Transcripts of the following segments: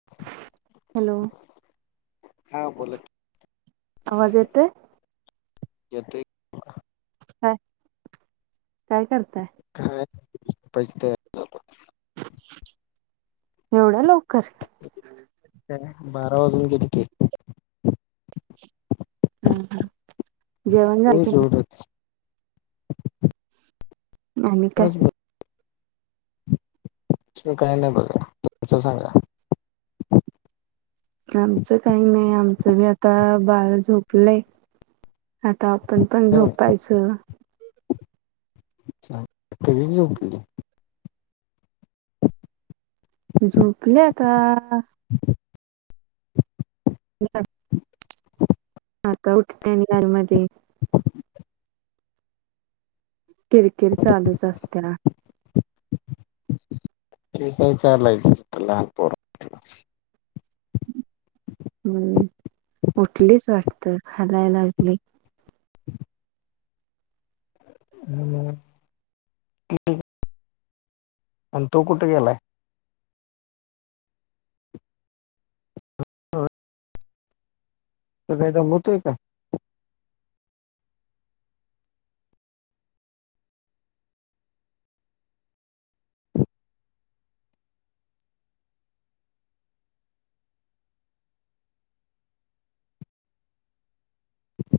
[unintelligible] Hello. हा बोला आवाज येतय. येतोय. का, काय करताय? काय [unintelligible] एवढया लवकर! काय बारा वाजून कितीके अ ह जेवण जाय रोज क रोजच आणि काय काही नाही बघ सांगा आमचं काही नाही आमचं बी आता बाळ झोपलंय आता आपण पण हं झोपायचं अच्छाक कली झोपल्या आता बम नेट आता उठते आणि घरमधे किरकिरी चालूच असते ना ठीक आहे चालायचंच तर लहान पोर हम्म उठलीच वाटतं हलाय लागली हम्म क अ तू कुठ गलाय त काहीदा होतोय का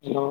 हो